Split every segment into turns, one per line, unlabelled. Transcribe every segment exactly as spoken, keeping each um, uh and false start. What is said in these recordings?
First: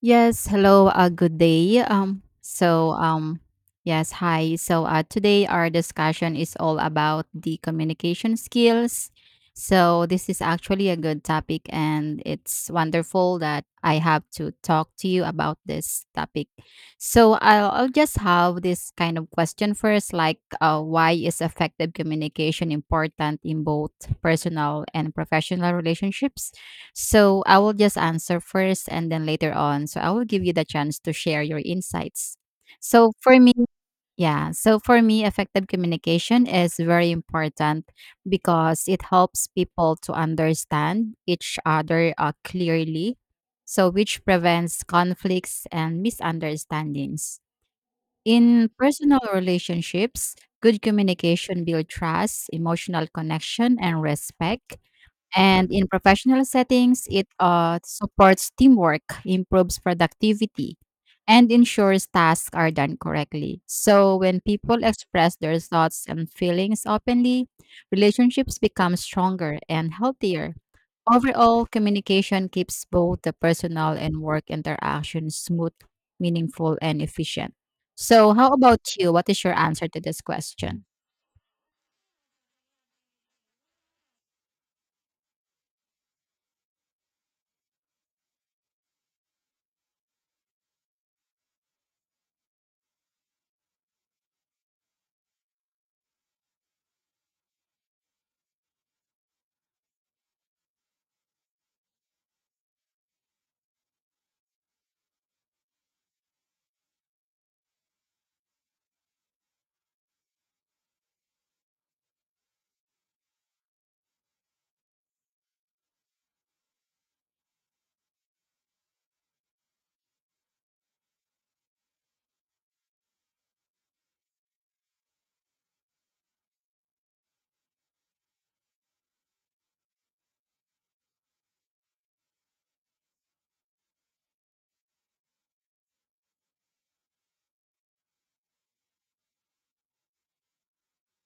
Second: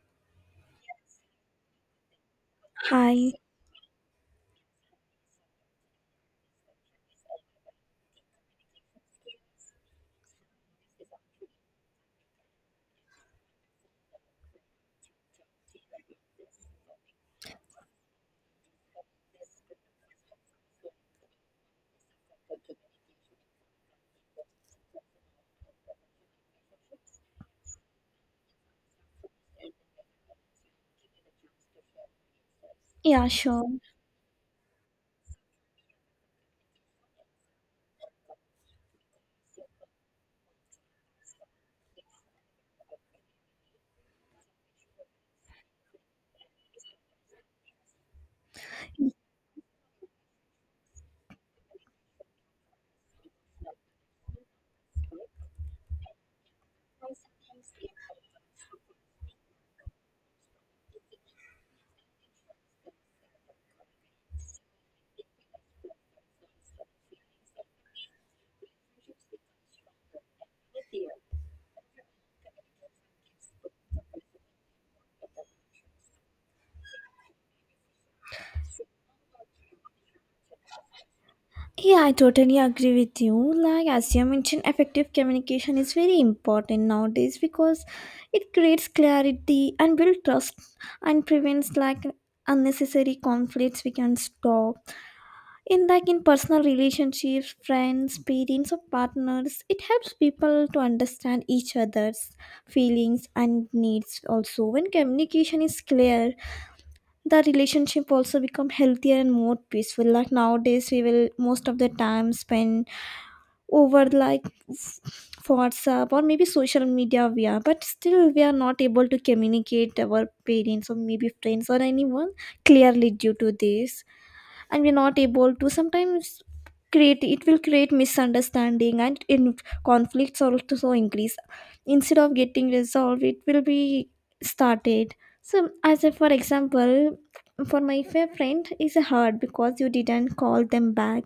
Yes, hello, uh, good day. Um, so,
Hi.
um, yes, hi. So, uh, today our discussion is all about the communication skills. So, this is actually a good topic, and it's wonderful that I have to talk to you about this topic. So, I'll, I'll just have this kind of question first, like, uh, why is effective communication important in both personal and professional relationships? So I will just answer first and then later on. So I will give you the chance to share your insights. So
Yeah,
for me,
sure.
yeah, so for me, effective communication is very important because it helps people to understand each other uh, clearly. So, which prevents conflicts and misunderstandings. In personal relationships, good communication builds trust, emotional connection, and respect and in professional settings, it uh, supports teamwork, improves productivity, and ensures tasks are done correctly. So when people express their thoughts and feelings openly, relationships become stronger and healthier. Overall, communication keeps both the personal and work interactions smooth, meaningful, and efficient. So, how about you? What is your answer to this question?
Yeah, I totally agree with you. Like, as you mentioned, effective communication is very important nowadays because it creates clarity and builds trust and prevents like unnecessary conflicts we can stop. In like in personal relationships, friends, parents or partners, it helps people to understand each other's feelings and needs also. When communication is clear, the relationship also become healthier and more peaceful. Like, nowadays we will most of the time spend over like f- WhatsApp or maybe social media, we are, but still we are not able to communicate our parents or maybe friends or anyone clearly due to this, and we're not able to sometimes create, it will create misunderstanding, and in conflicts also, so increase instead of getting resolved, it will be started. So as a for example, for my fair friend is hard because you didn't call them back.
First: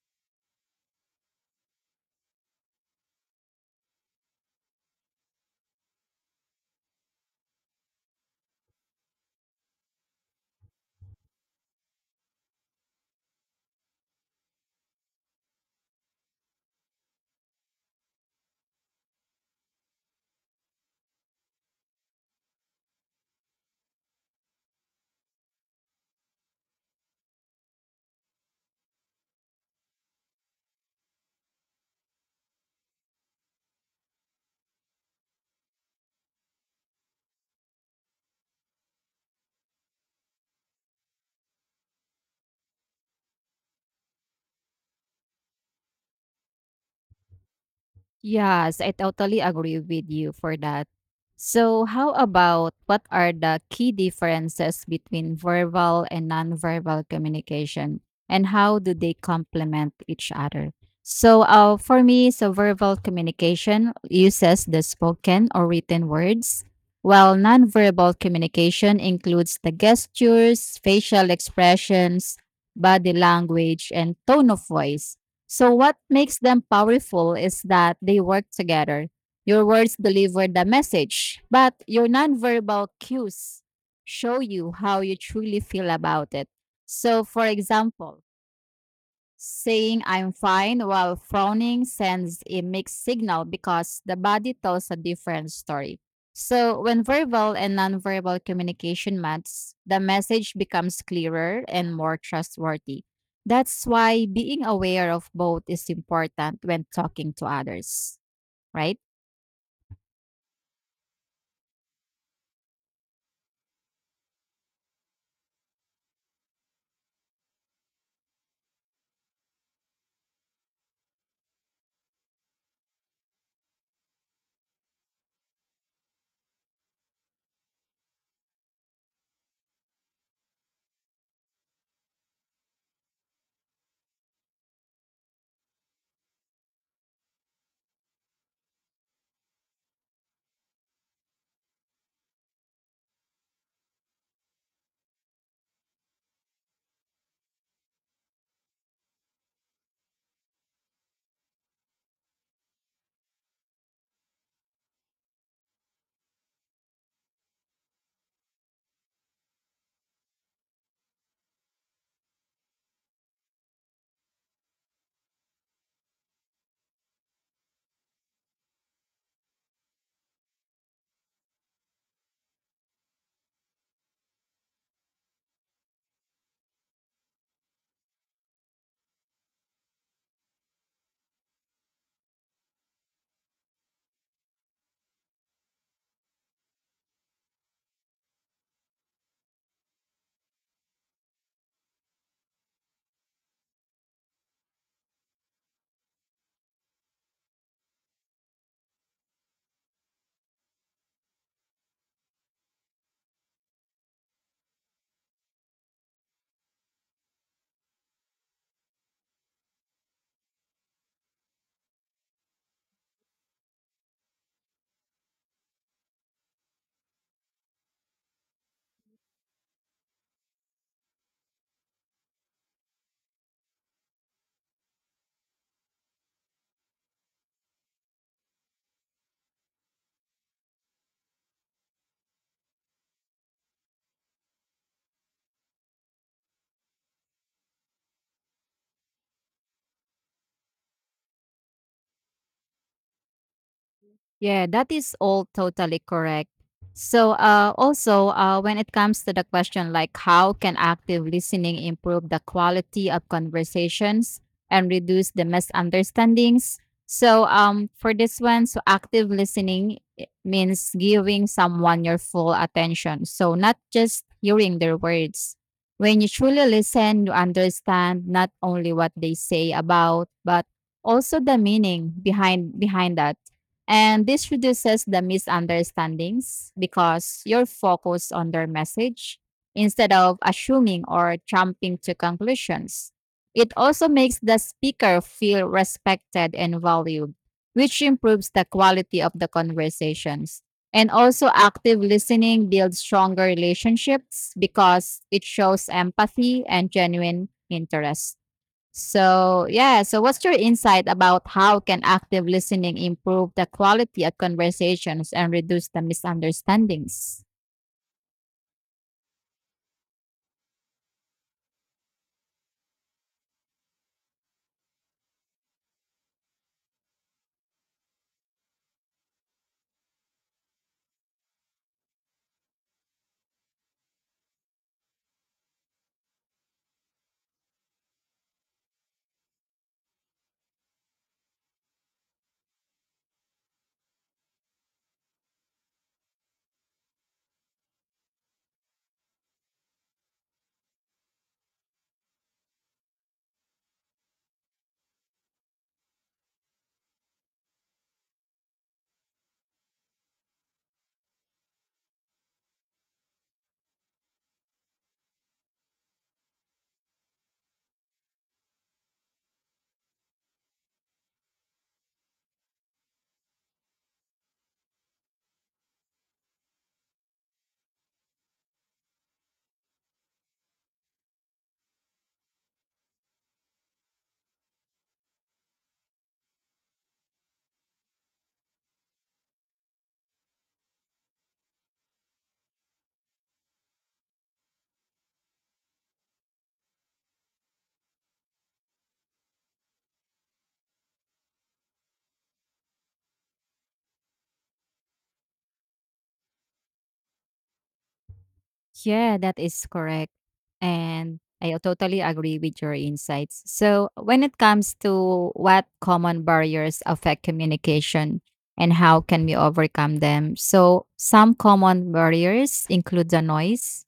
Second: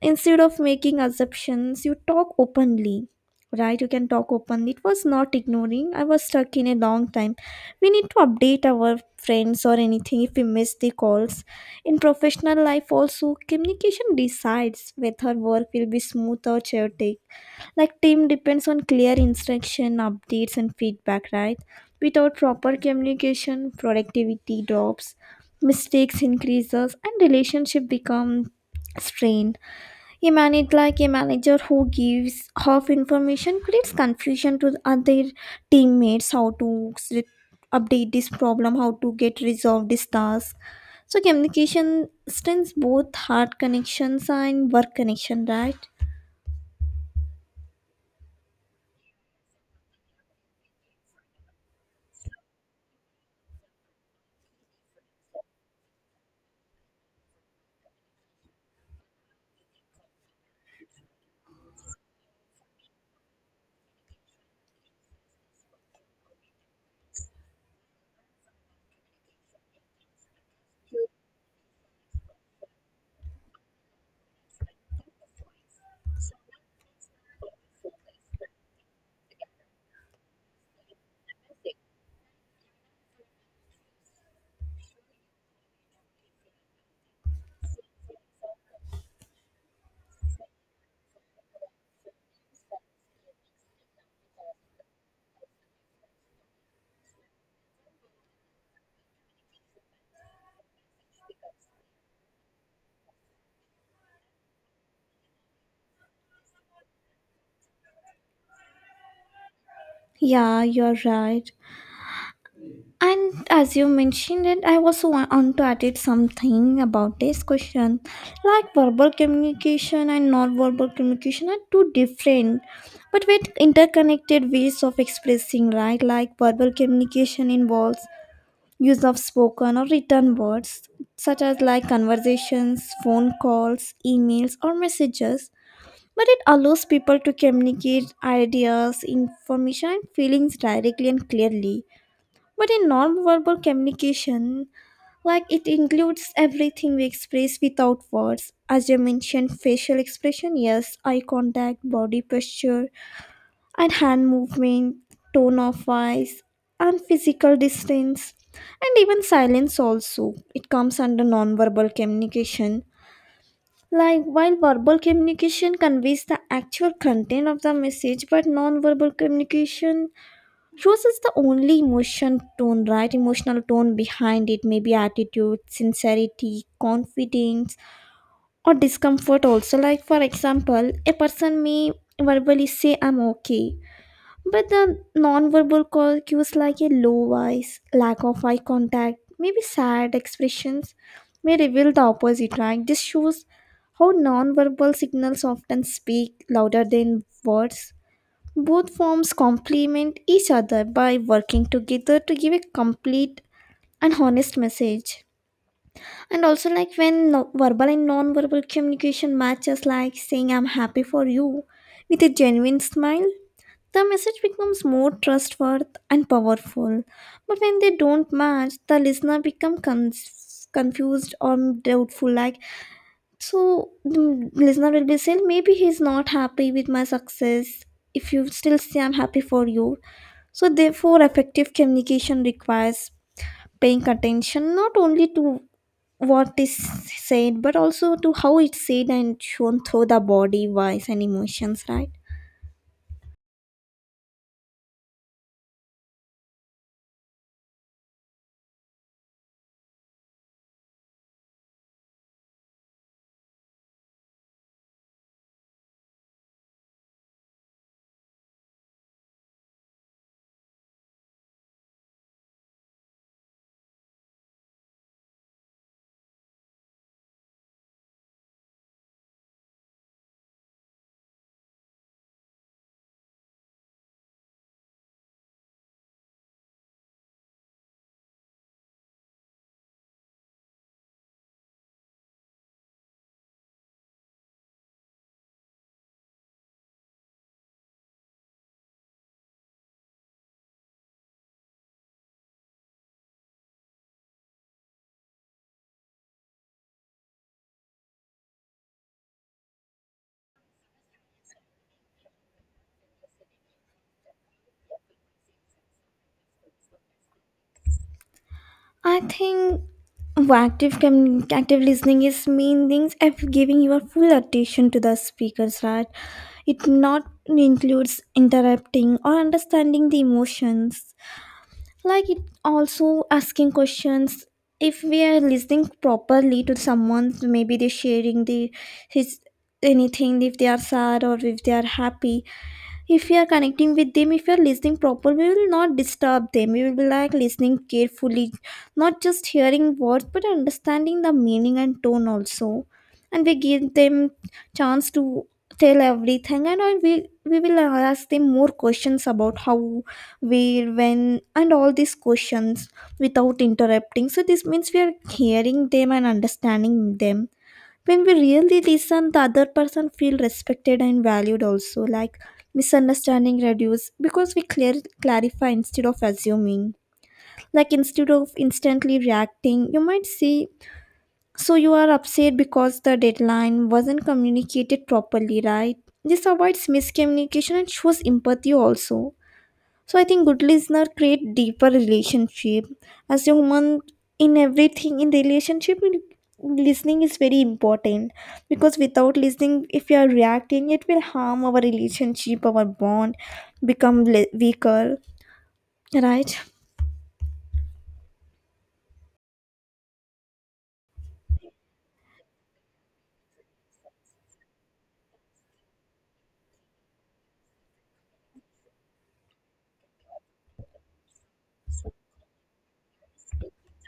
Instead of making assumptions, you talk openly, right? You can talk openly. It was not ignoring. I was stuck in a long time. We need to update our friends or anything if we miss the calls. In professional life, also, communication decides whether work will be smooth or chaotic. Like, team depends on clear instruction, updates, and feedback, right? Without proper communication, productivity drops, mistakes increases, and relationship become strained. A manager, like a manager who gives half information creates confusion to the other teammates how to s- update this problem, how to get resolved this task. So communication strengthens both heart connections and work connection, right?
Yes, I totally agree with you for that. So, how about what are the key differences between verbal and nonverbal communication, and how do they complement each other? So, uh, for me, so verbal communication uses the spoken or written words, while nonverbal communication includes the gestures, facial expressions, body language, and tone of voice. So what makes them powerful is that they work together. Your words deliver the message, but your nonverbal cues show you how you truly feel about it. So, for example, saying I'm fine while frowning sends a mixed signal because the body tells a different story. So, when verbal and nonverbal communication match, the message becomes clearer and more trustworthy. That's why being aware of both is important when talking to others, right?
Yeah, you're right. And as you mentioned it, I also wa- want to add it something about this question. Like, verbal communication and non-verbal communication are two different, but with interconnected ways of expressing, right? Like, verbal communication involves use of spoken or written words, such as like conversations, phone calls, emails, or messages. But it allows people to communicate ideas, information, and feelings directly and clearly, but in non-verbal communication, like it includes everything we express without words. As I mentioned, facial expression, yes, eye contact, body posture, and hand movement, tone of voice, and physical distance, and even silence also. It comes under non-verbal communication. Like, while verbal communication conveys the actual content of the message, but non-verbal communication Rose is the only emotion tone, right? Emotional tone behind it, maybe attitude, sincerity, confidence, or discomfort. Also, like for example, a person may verbally say "I'm okay," but the non-verbal call cues like a low voice, lack of eye contact, maybe sad expressions may reveal the opposite. Right? This shows how non-verbal signals often speak louder than words. Both forms complement each other by working together to give a complete and honest message. And also, like when no- verbal and non verbal communication matches, like saying, I'm happy for you with a genuine smile, the message becomes more trustworthy and powerful. But when they don't match, the listener becomes confused or doubtful, like, so the listener will be saying, maybe he's not happy with my success. If you still say, I'm happy for you, so, therefore, effective communication requires paying attention not only to what is said but also to how it's said and shown through the body, voice, and emotions, right?
Yeah, that is all totally correct. So, uh, also, uh, when it comes to the question like how can active listening improve the quality of conversations and reduce the misunderstandings? So, um, for this one, so active listening i- means giving someone your full attention. So, not just hearing their words. When you truly listen, you understand not only what they say about, but also the meaning behind behind that and this reduces the misunderstandings because you're focused on their message instead of assuming or jumping to conclusions. It also makes the speaker feel respected and valued, which improves the quality of the conversations. And also, active listening builds stronger relationships because it shows empathy and genuine interest. So, yeah, so what's your insight about how can active listening improve the quality of conversations and reduce the misunderstandings?
I think active commu- active listening is main things of giving your full attention to the speakers, right? It not includes interrupting or understanding the emotions, like it also asking questions. If we are listening properly to someone, maybe they're sharing the his anything, if they are sad or if they are happy, if we are connecting with them, if we are listening proper, we will not disturb them. We will be like listening carefully, not just hearing words but understanding the meaning and tone also, and we give them chance to tell everything, and I- we we will ask them more questions about how, where, when, and all these questions without interrupting. So this means we are hearing them and understanding them. When we really listen, the other person feel respected and valued also. Like misunderstanding reduce because we clear clarify instead of assuming. Like, instead of instantly reacting, you might say, so you are upset because the deadline wasn't communicated properly, right? This avoids miscommunication and shows empathy also. So I think good listener create deeper relationship. As a human, in everything, in relationship, listening is very important, because without listening, if you are reacting, it will harm our relationship. Our bond become le- weaker, right?
Yeah, that is correct. And I totally agree with your insights. So, when it comes to what common barriers affect communication and how can we overcome them? So, some common barriers include the noise,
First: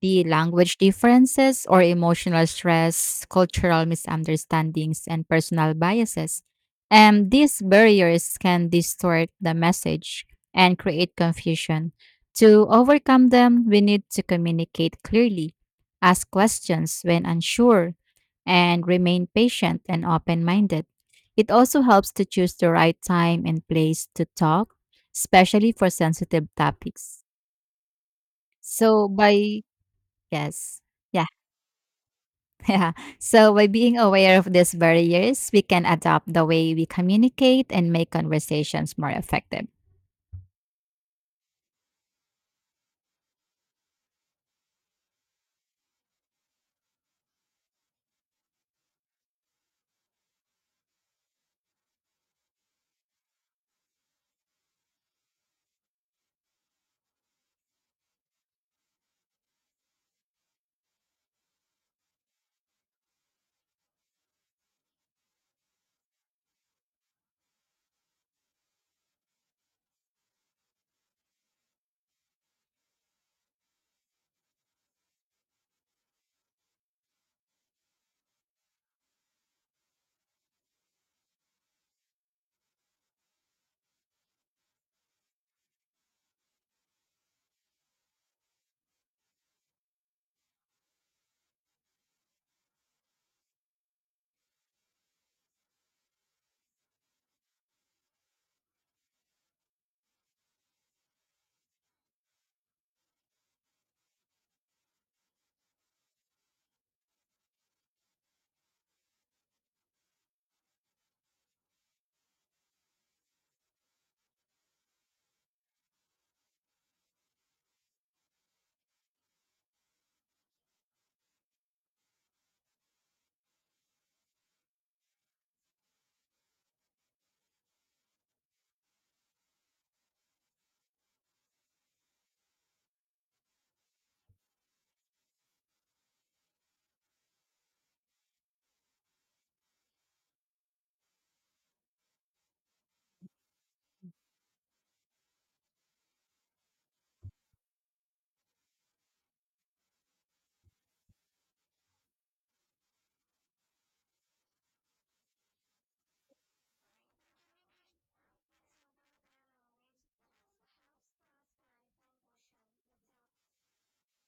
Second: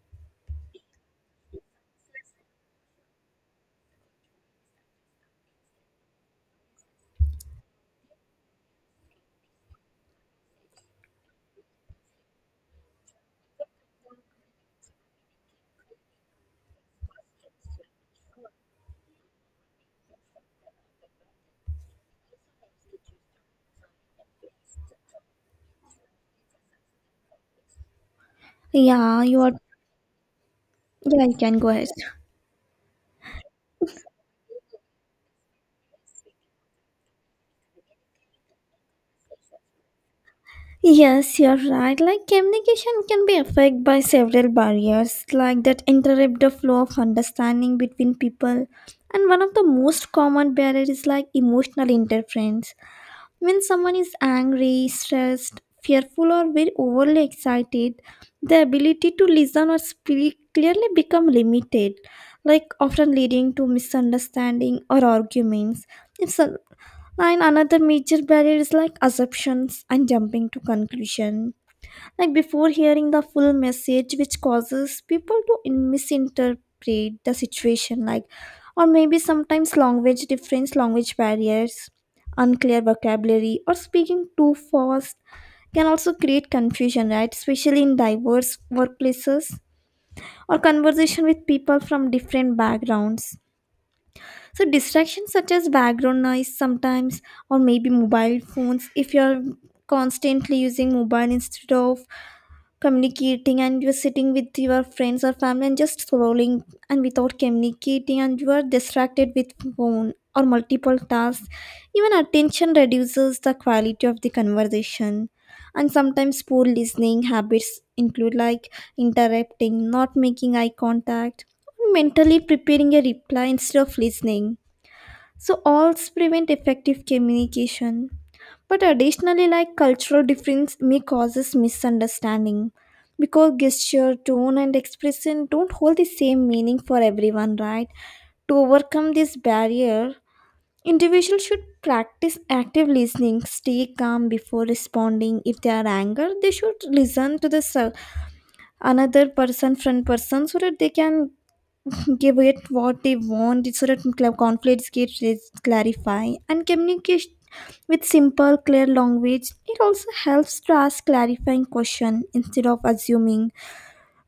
the language differences or emotional stress, cultural misunderstandings, and personal biases. And these barriers can distort the message and create confusion. To overcome them, we need to communicate clearly, ask questions when unsure, and remain patient and open minded. It also helps to choose the right time and place to talk, especially for sensitive topics. So,
Yeah, you are,
by yes,
yeah,
yeah.
you can go ahead.
Yeah. So, by being aware of these barriers, we can adapt the way we communicate and make conversations more effective.
Yes, you're right. Like, communication can be affected by several barriers, like that interrupt the flow of understanding between people. And one of the most common barrier is like emotional interference. When someone is angry, stressed, fearful, or very overly excited, the ability to listen or speak clearly become limited, like often leading to misunderstanding or arguments. It's a, and another major barrier is like assumptions and jumping to conclusion, like before hearing the full message, which causes people to in- misinterpret the situation. Like, or maybe sometimes language difference, language barriers, unclear vocabulary or speaking too fast can also create confusion, right? Especially in diverse workplaces or conversation with people from different backgrounds. So distractions such as background noise sometimes, or maybe mobile phones, if you're constantly using mobile instead of communicating, and you're sitting with your friends or family and just scrolling and without communicating, and you are distracted with phone or multiple tasks, even attention reduces the quality of the conversation. And sometimes poor listening habits include like interrupting, not making eye contact, mentally preparing a reply instead of listening. So alls prevent effective communication. But additionally, like cultural difference may causes misunderstanding, because gesture, tone, and expression don't hold the same meaning for everyone, right? To overcome this barrier, individuals should practice active listening, stay calm before responding. If they are angry, they should listen to the sur- another person, front person, so that they can give it what they want, so that cl- conflicts get res- clarified, and communication with simple clear language. It also helps to ask clarifying question instead of assuming.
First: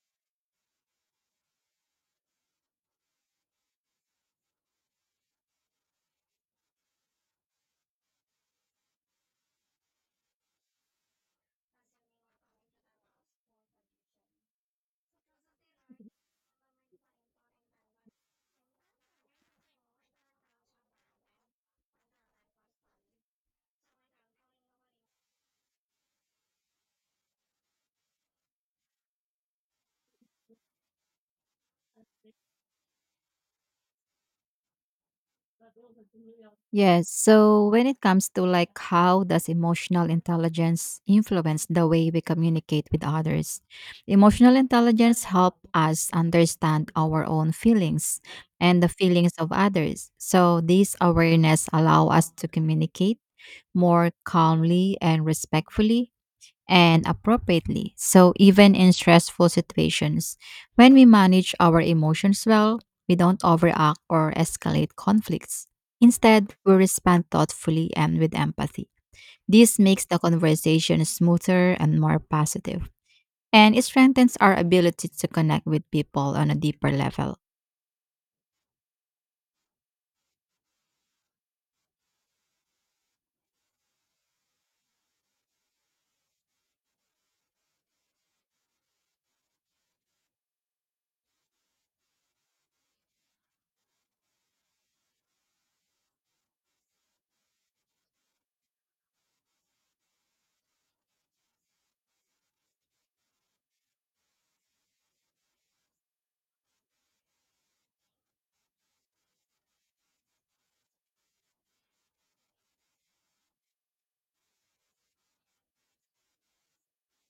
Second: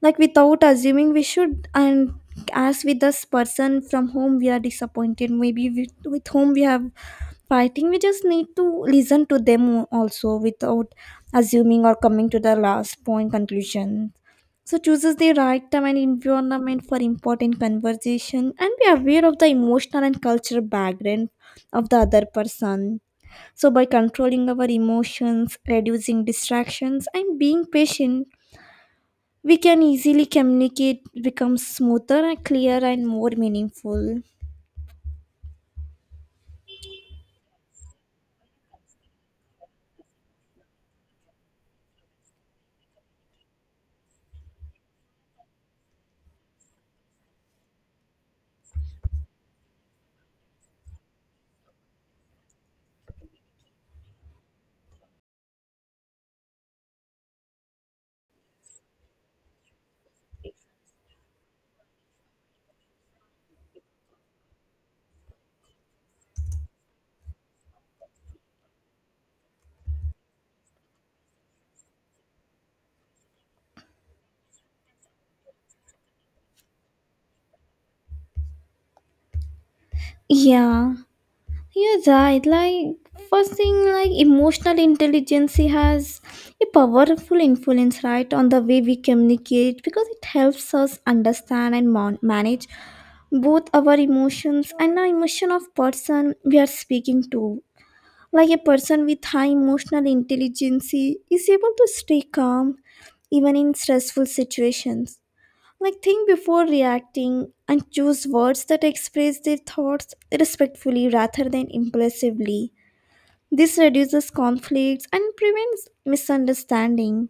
Like, without assuming we should, and as with this person from whom we are disappointed, maybe with, with whom we have fighting, we just need to listen to them also without assuming or coming to the last point conclusion. So chooses the right time and environment for important conversation and be aware of the emotional and cultural background of the other person. So by controlling our emotions, reducing distractions, and being patient, we can easily communicate, becomes smoother and clearer and more meaningful.
Yes. So when it comes to like how does emotional intelligence influence the way we communicate with others? Emotional intelligence help us understand our own feelings and the feelings of others. So this awareness allow us to communicate more calmly and respectfully and appropriately. So, even in stressful situations, when we manage our emotions well, we don't overact or escalate conflicts. Instead, we respond thoughtfully and with empathy. This makes the conversation smoother and more positive, and it strengthens our ability to connect with people on a deeper level.
Yeah, you're right. Like, first thing, like emotional intelligence has a powerful influence, right, on the way we communicate, because it helps us understand and mon- manage both our emotions and the emotion of person we are speaking to. Like, a person with high emotional intelligence is able to stay calm even in stressful situations. Like, think before reacting and choose words that express their thoughts respectfully rather than impulsively. This reduces conflicts and prevents misunderstanding.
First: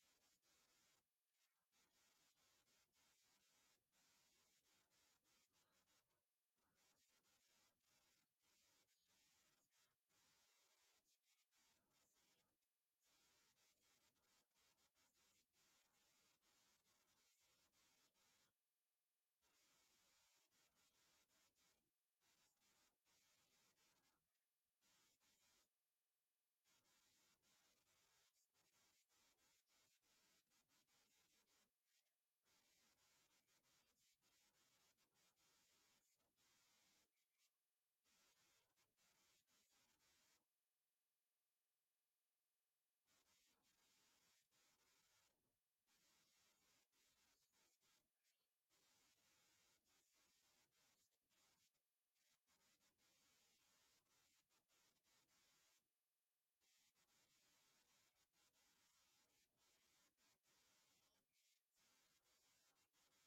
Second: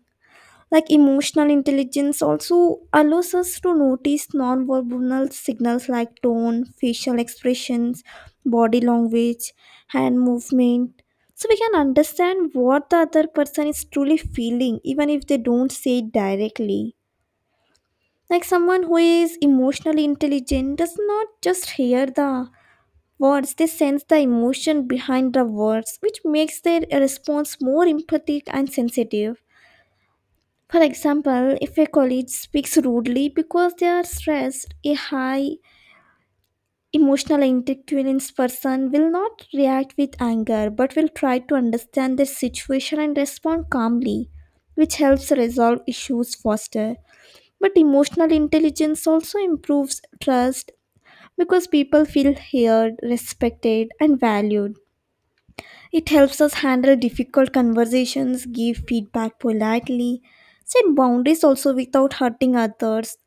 Like, emotional intelligence also allows us to notice nonverbal signals like tone, facial expressions, body language, hand movement. So, we can understand what the other person is truly feeling, even if they don't say it directly. Like, someone who is emotionally intelligent does not just hear the words, they sense the emotion behind the words, which makes their response more empathic and sensitive. For example, if a colleague speaks rudely because they are stressed, a high emotional intelligence person will not react with anger but will try to understand the situation and respond calmly, which helps resolve issues faster. But emotional intelligence also improves trust, because people feel heard, respected, and valued. It helps us handle difficult conversations, give feedback politely, set boundaries also without hurting others,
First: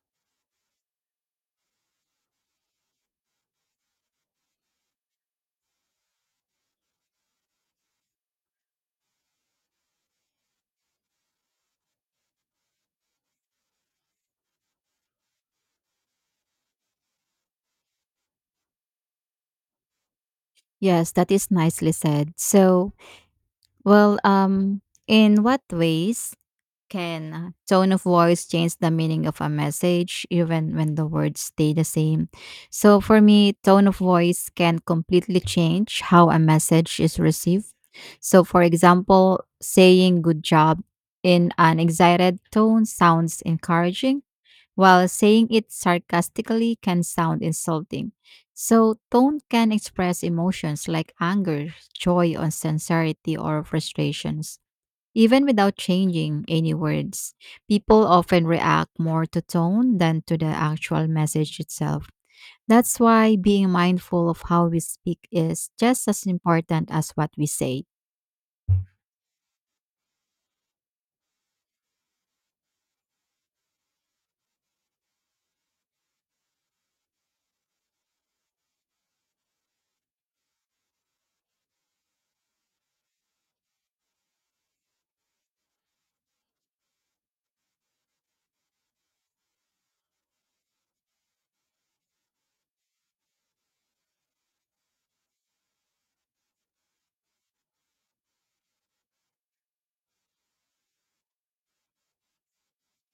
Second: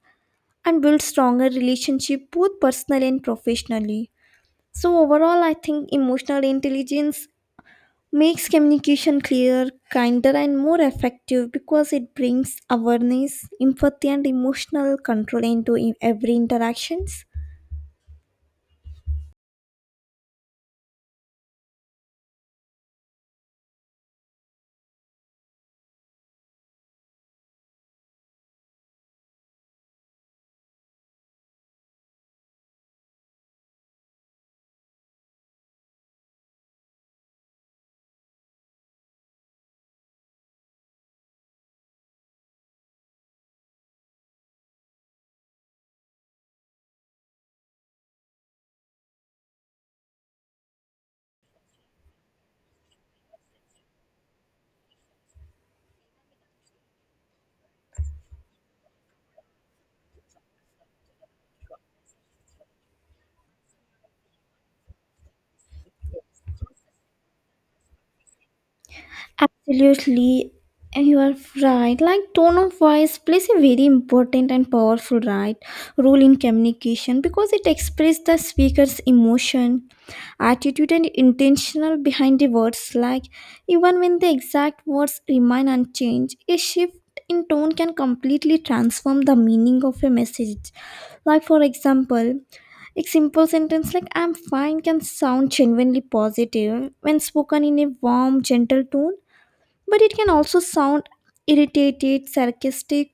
and build stronger relationship both personally and professionally. So overall, I think emotional intelligence makes communication clearer, kinder, and more effective because it brings awareness, empathy, and emotional control into e- every interactions.
Yes, that is nicely said. So, well, um, in what ways can uh, tone of voice change the meaning of a message even when the words stay the same? So for me, tone of voice can completely change how a message is received. So for example, saying good job in an excited tone sounds encouraging, while saying it sarcastically can sound insulting. So tone can express emotions like anger, joy, or sincerity or frustrations even without changing any words. People often react more to tone than to the actual message itself. That's why being mindful of how we speak is just as important as what we say.
Absolutely, you are right. Like, tone of voice plays a very important and powerful, right, role in communication because it expresses the speaker's emotion, attitude, and intentional behind the words. Like, even when the exact words remain unchanged, a shift in tone can completely transform the meaning of a message. Like for example, a simple sentence like "I'm fine" can sound genuinely positive when spoken in a warm, gentle tone, but it can also sound irritated, sarcastic,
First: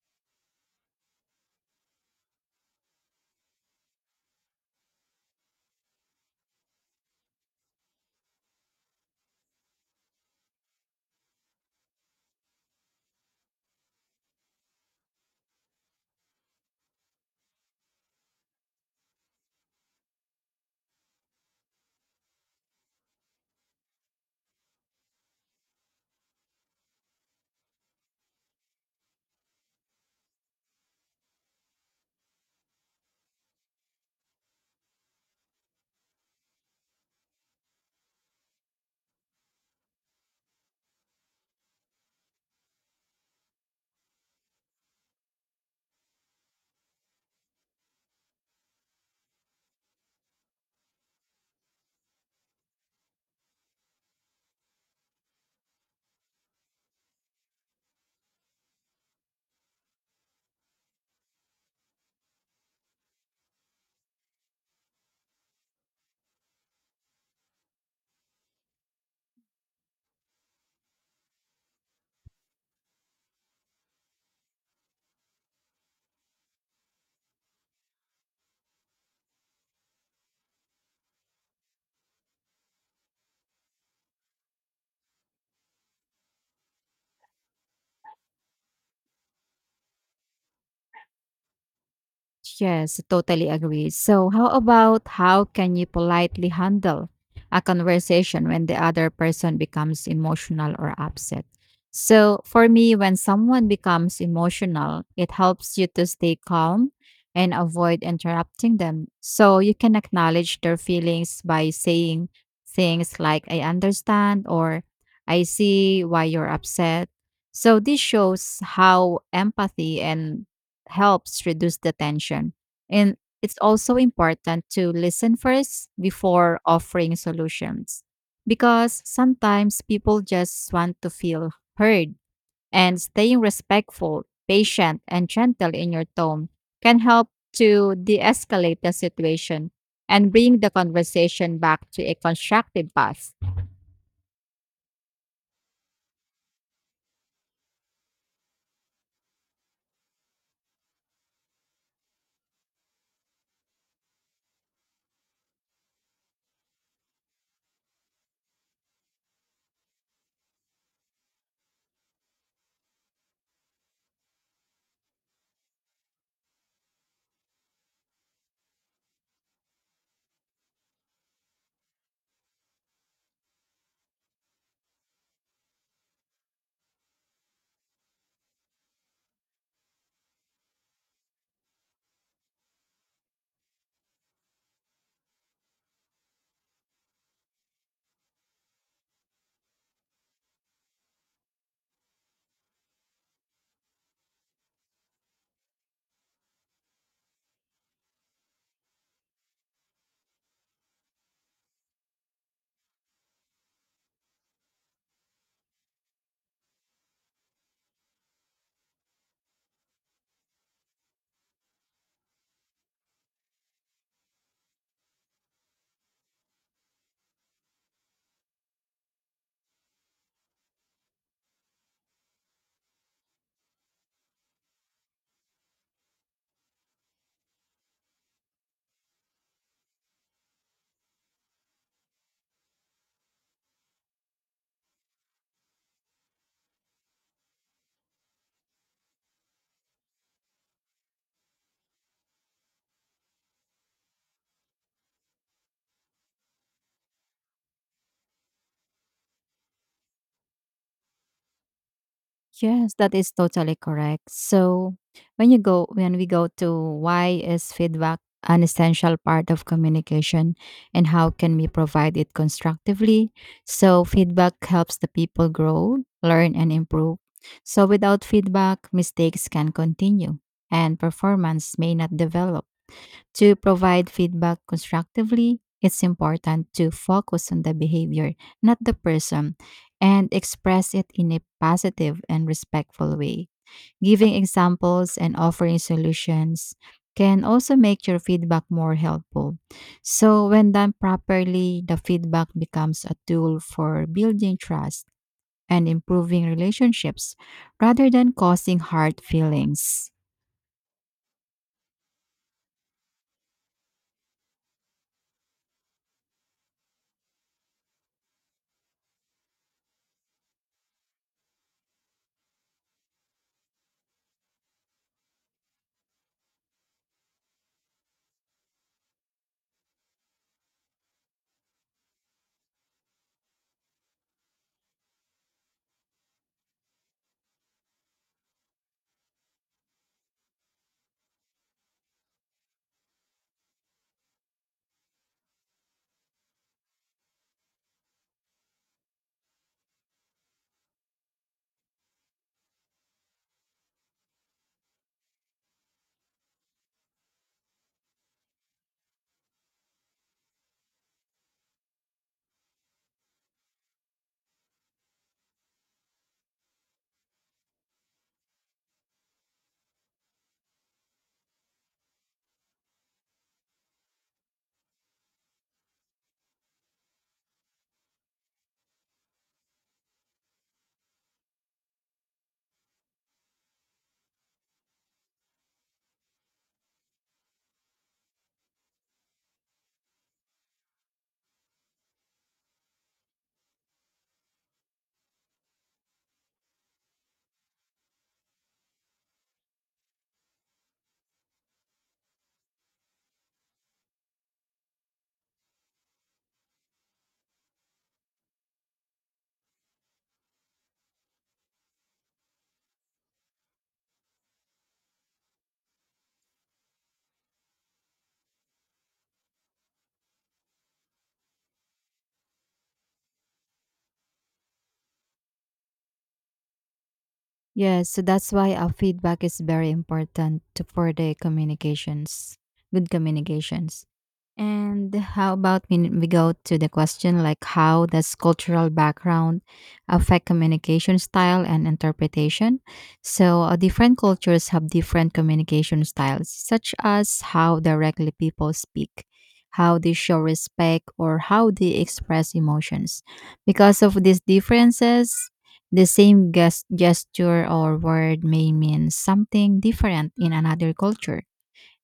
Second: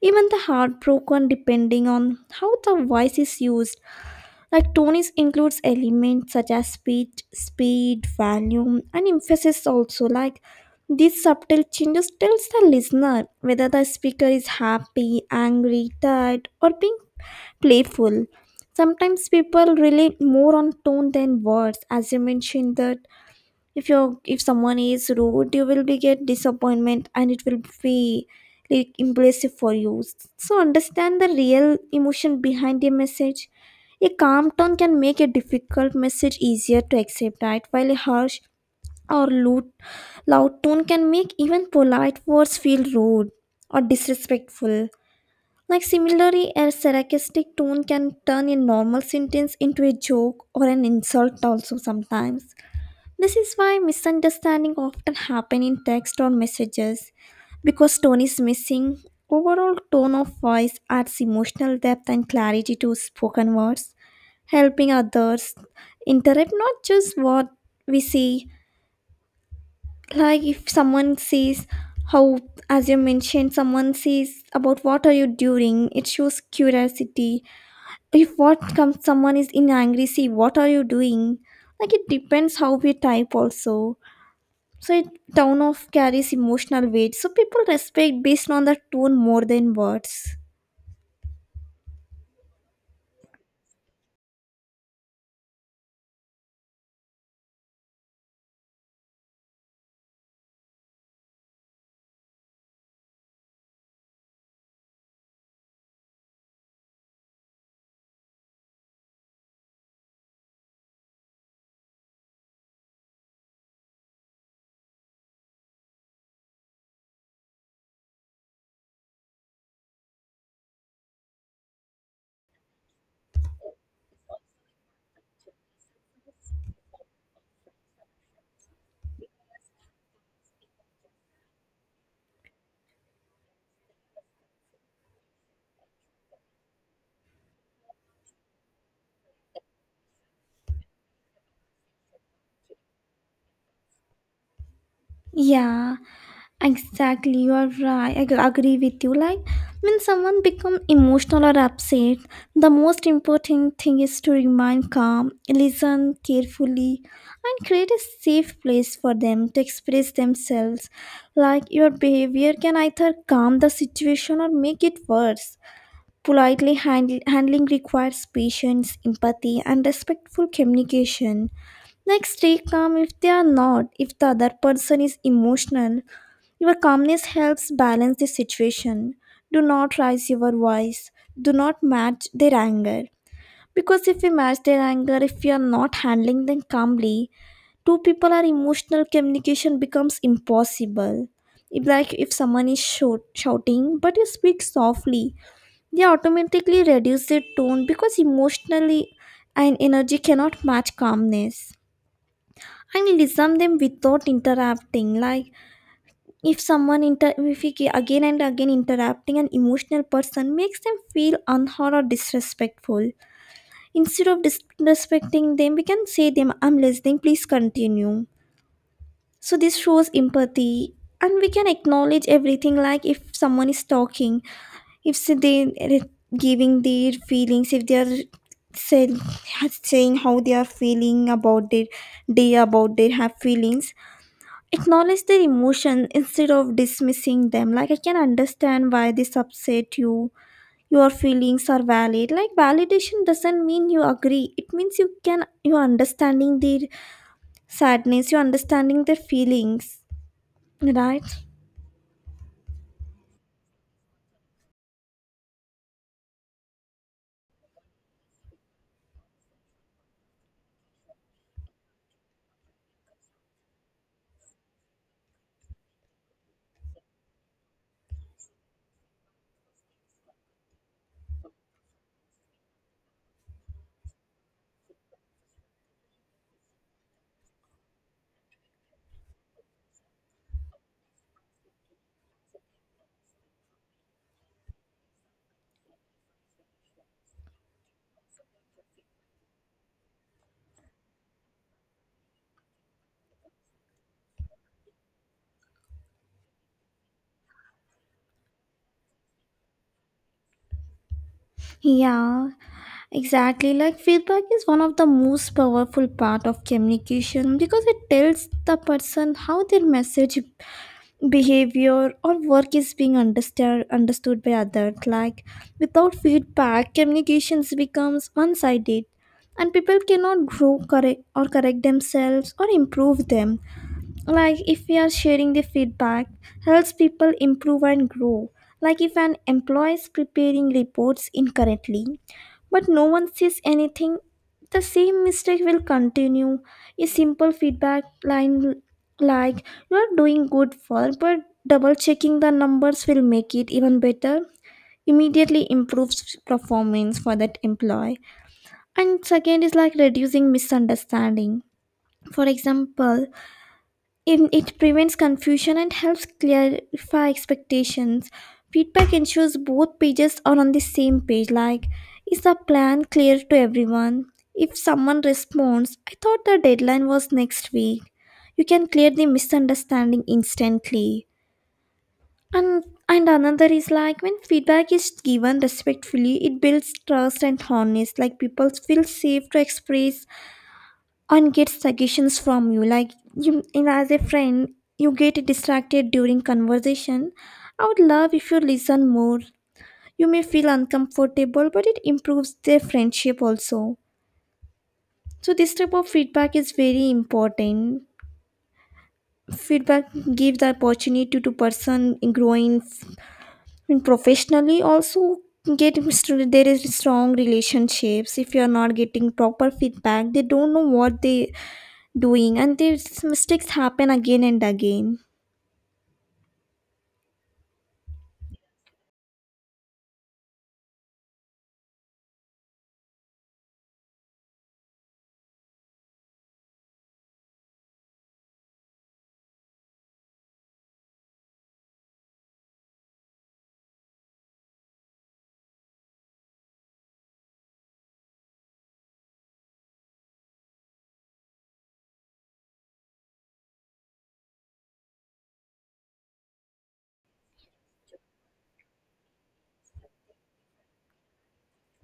even the heartbroken depending on how the voice is used. Like, tones includes elements such as pitch, speed, volume, and emphasis also. Like, these subtle changes tells the listener whether the speaker is happy, angry, tired, or being playful. Sometimes people rely more on tone than words, as you mentioned that if you if someone is rude you will be get disappointment and it will be like impressive for you so understand the real emotion behind a message. A calm tone can make a difficult message easier to accept, right, while a harsh or loud, loud tone can make even polite words feel rude or disrespectful. Like similarly, a sarcastic tone can turn a normal sentence into a joke or an insult also. Sometimes this is why misunderstanding often happen in text or messages because tone is missing. Overall, tone of voice adds emotional depth and clarity to spoken words, helping others interpret not just what we see. Like if someone says how, as you mentioned, someone says about what are you doing, it shows curiosity. If what comes someone is in angry, see what are you doing? Like it depends how we type also. So it town of carries emotional weight, so people respect based on the tone more than words.
Yes, totally agree. So, how about how can you politely handle a conversation when the other person becomes emotional or upset? So, for me, when someone becomes emotional, it helps you to stay calm and avoid interrupting them. So, you can acknowledge their feelings by saying things like, I understand, or I see why you're upset. So, this shows how empathy and helps reduce the tension. And it's also important to listen first before offering solutions because sometimes people just want to feel heard and staying respectful, patient, and gentle in your tone can help to de escalate the situation and bring the conversation back to a constructive path.
Yeah, exactly, you are right. I g- agree with you. Like when someone become emotional or upset, the most important thing is to remain calm, listen carefully, and create a safe place for them to express themselves. Like your behavior can either calm the situation or make it worse. Politely hand- handling requires patience, empathy, and respectful communication. Next, stay calm if they are not, if the other person is emotional. Your calmness helps balance the situation. Do not raise your voice. Do not match their anger. Because if we match their anger, if we are not handling them calmly, two people are emotional, communication becomes impossible. If like if someone is shout, shouting, but you speak softly, they automatically reduce their tone because emotionally and energy cannot match calmness. And listen them without interrupting. Like if someone inter if we ge- again and again interrupting an emotional person makes them feel unheard or disrespectful. Instead of disrespecting them, we can say them, I'm listening, please continue. So this shows empathy, and we can acknowledge everything. Like if someone is talking, if s- they are giving their feelings, if they are say- saying how they are feeling about their day, about their have feelings, acknowledge their emotion instead of dismissing them. Like I can understand why this upset you, your feelings are valid. Like validation doesn't mean you agree, it means you can you are understanding their sadness, you're understanding their feelings, right?
Yes, that is totally correct. So, when you go when we go to why is feedback an essential part of communication and how can we provide it constructively? So, feedback helps the people grow, learn and improve. So, without feedback, mistakes can continue and performance may not develop. To provide feedback constructively, it's important to focus on the behavior, not the person, and express it in a positive and respectful way. Giving examples and offering solutions can also make your feedback more helpful. So, when done properly, the feedback becomes a tool for building trust and improving relationships rather than causing hard feelings.
Yeah, exactly, like feedback is one of the most powerful part of communication because it tells the person how their message, behavior, or work is being understood understood by others. Like without feedback, communications becomes one-sided, and people cannot grow, correct or correct themselves or improve them. Like if we are sharing, the feedback helps people improve and grow. Like if an employee is preparing reports incorrectly but no one says anything, the same mistake will continue. A simple feedback line like, you are doing good work but double checking the numbers will make it even better, immediately improves performance for that employee. And second is like reducing misunderstanding. For example, it, it prevents confusion and helps clarify expectations. Feedback ensures both pages are on the same page, like, is the plan clear to everyone? If someone responds, I thought the deadline was next week, you can clear the misunderstanding instantly. And, and another is like when feedback is given respectfully, it builds trust and honest. Like people feel safe to express and get suggestions from you. Like you and as a friend, you get distracted during conversation, I would love if you listen more. You may feel uncomfortable but it improves their friendship also. So this type of feedback is very important. Feedback gives the opportunity to person in growing, in professionally also. Get str- there is strong relationships. If you are not getting proper feedback, they don't know what they doing and these mistakes happen again and again.
Yes, so that's why our feedback is very important to, for the communications, good communications. And how about we, we go to the question like how does cultural background affect communication style and interpretation? So uh, different cultures have different communication styles, such as how directly people speak, how they show respect, or how they express emotions. Because of these differences, the same ges- gesture or word may mean something different in another culture,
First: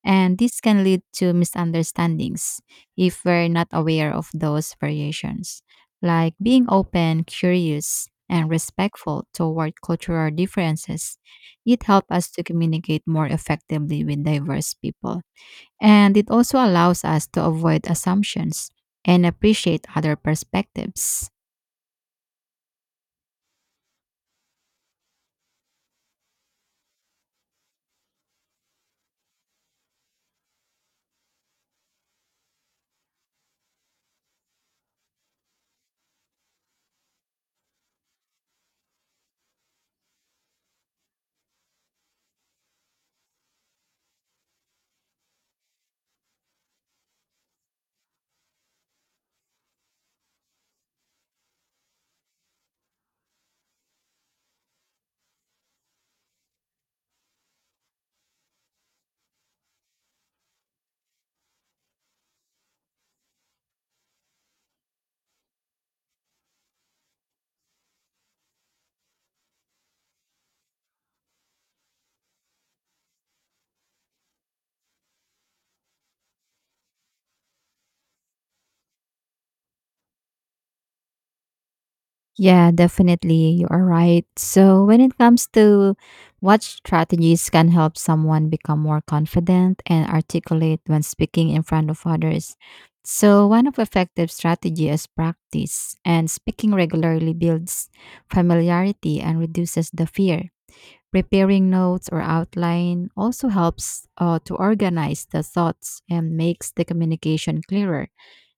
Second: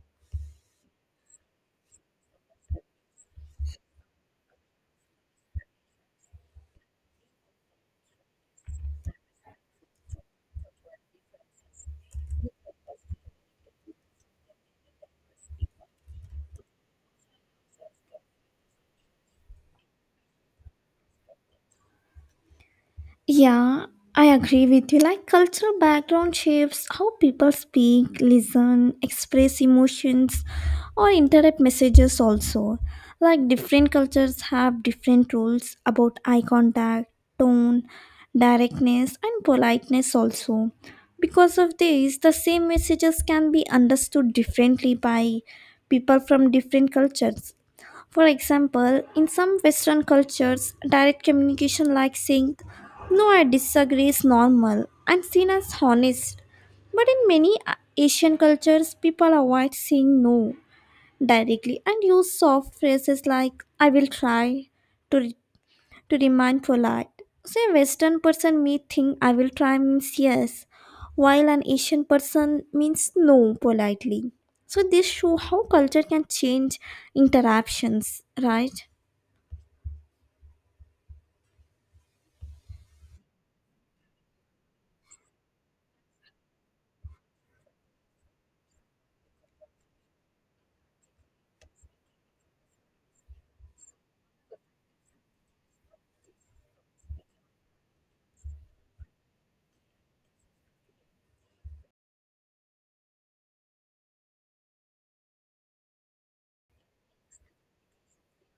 and this can lead to misunderstandings if we're not aware of those variations. Like being open, curious, and respectful toward cultural differences, it helps us to communicate more effectively with diverse people. And it also allows us to avoid assumptions and appreciate other perspectives.
Yeah, I agree with you. Like cultural background shapes how people speak, listen, express emotions, or interpret messages also. Like different cultures have different rules about eye contact, tone, directness, and politeness also. Because of this, the same messages can be understood differently by people from different cultures. For example, in some Western cultures, direct communication like saying, no, I disagree, is normal and seen as honest. But in many uh, Asian cultures, people avoid saying no directly and use soft phrases like, I will try to to demand for light. So a Western person may think I will try means yes, while an Asian person means no politely. So this show how culture can change interactions, right?
Yeah, definitely. You are right. So, when it comes to what strategies can help someone become more confident and articulate when speaking in front of others. So, one of effective strategy is practice, and speaking regularly builds familiarity and reduces the fear. Preparing notes or outline also helps uh, to organize the thoughts and makes the communication clearer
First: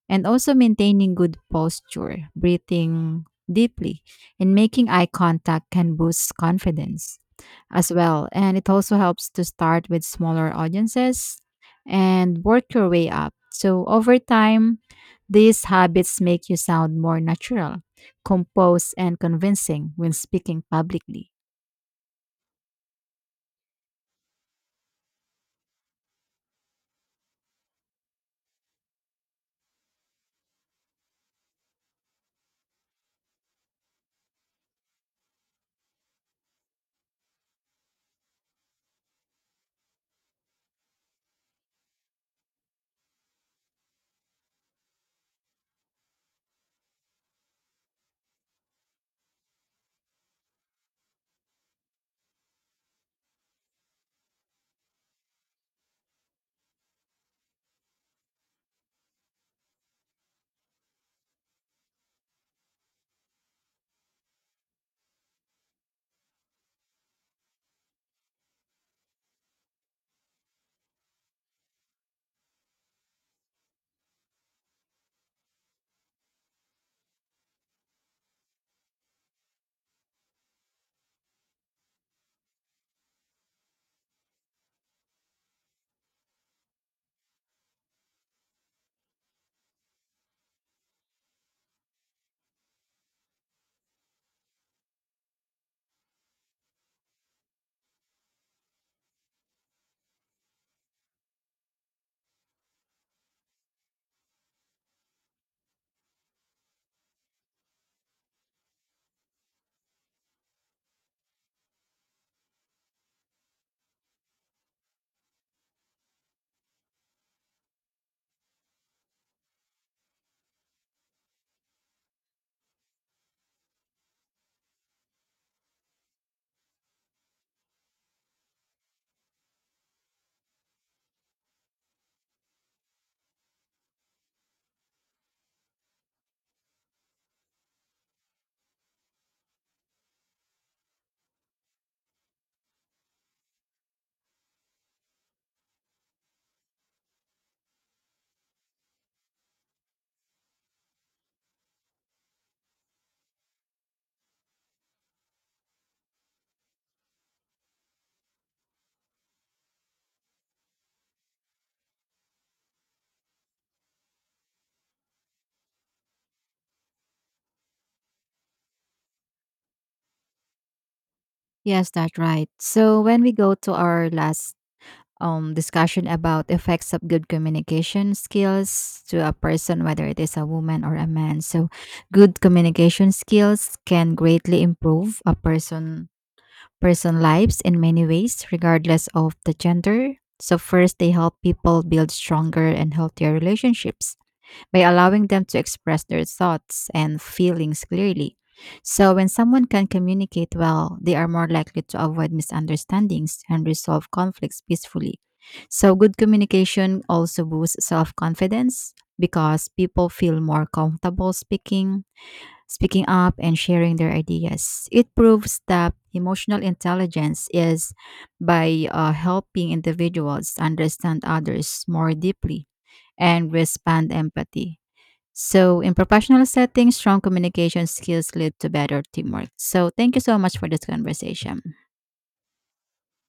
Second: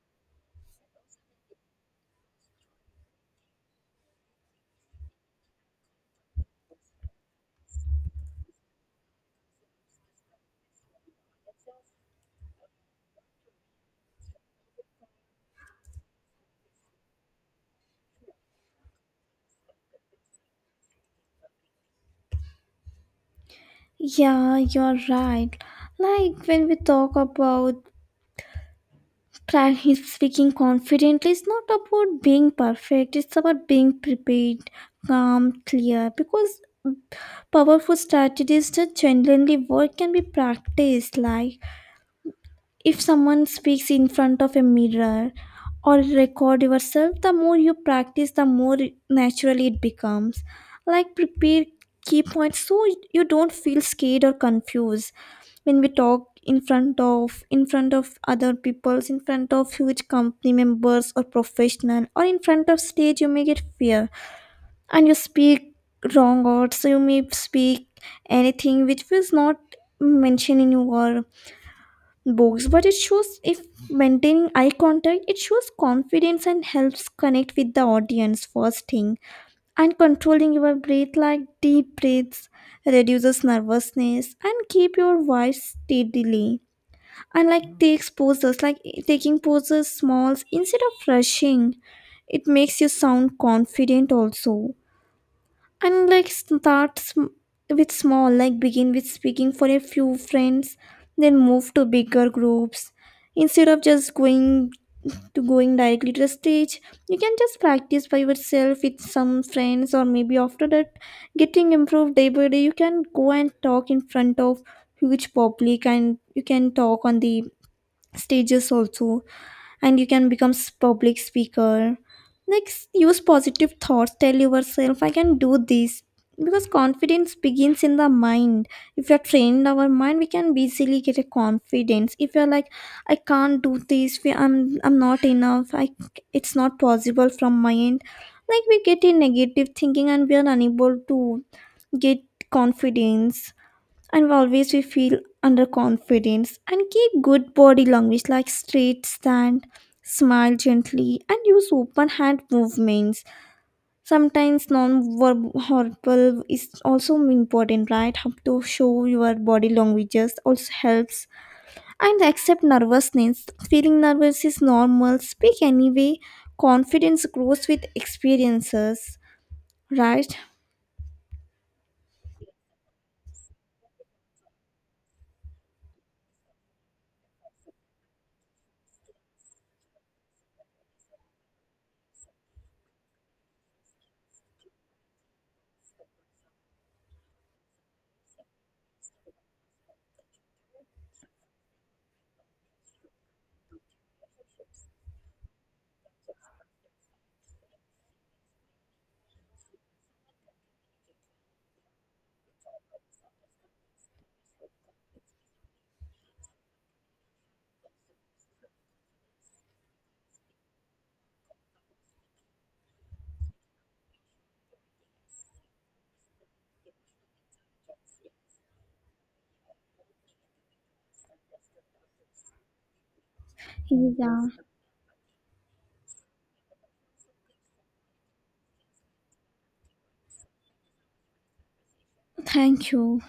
and also maintaining good posture, breathing deeply, and making eye contact can boost confidence as well. And it also helps to start with smaller audiences and work your way up. So over time, these habits make you sound more natural, composed, and convincing when speaking publicly.
Yeah, you're right. Like when we talk about practice speaking confidently, it's not about being perfect, it's about being prepared, calm, clear. Because powerful strategies that genuinely work can be practiced, like if someone speaks in front of a mirror or record yourself, the more you practice, the more naturally it becomes. Like prepare key points so you don't feel scared or confused when we talk in front of in front of other peoples, in front of huge company members or professional or in front of stage, you may get fear and you speak wrong words, so you may speak anything which was not mentioned in your books. But it shows if maintaining eye contact, it shows confidence and helps connect with the audience first thing. And controlling your breath, like deep breaths reduces nervousness and keep your voice steadily. And like takes poses, like taking poses smalls instead of rushing, it makes you sound confident also. And like start sm- with small, like begin with speaking for a few friends, then move to bigger groups instead of just going to going directly to the stage. You can just practice by yourself with some friends, or maybe after that getting improved day by day, you can go and talk in front of huge public and you can talk on the stages also, and you can become s- public speaker. Like s- use positive thoughts, tell yourself I can do this, because confidence begins in the mind. If you're trained our mind, we can easily get a confidence. If you're like, I can't do this, we- I'm i'm not enough, I it's not possible from my end, like we get a negative thinking and we are unable to get confidence, and always we feel underconfidence. And keep good body language, like straight stand, smile gently, and use open hand movements. Sometimes non-verbal is also important, right? How to show your body languages also helps. And accept nervousness, feeling nervous is normal, speak anyway. Confidence grows with experiences, right?
Yes, that's right. So when we go to our last um, discussion about effects of good communication skills to a person, whether it is a woman or a man. So, good communication skills can greatly improve a person person lives in many ways, regardless of the gender. So first, they help people build stronger and healthier relationships by allowing them to express their thoughts and feelings clearly. So, when someone can communicate well, they are more likely to avoid misunderstandings and resolve conflicts peacefully. So, good communication also boosts self confidence because people feel more comfortable speaking, speaking up, and sharing their ideas. It proves that emotional intelligence is by uh, helping individuals understand others more deeply and respond
Yeah,
empathy. So, in professional settings, strong communication skills lead to better teamwork. So, thank you so much for this conversation.
thank you.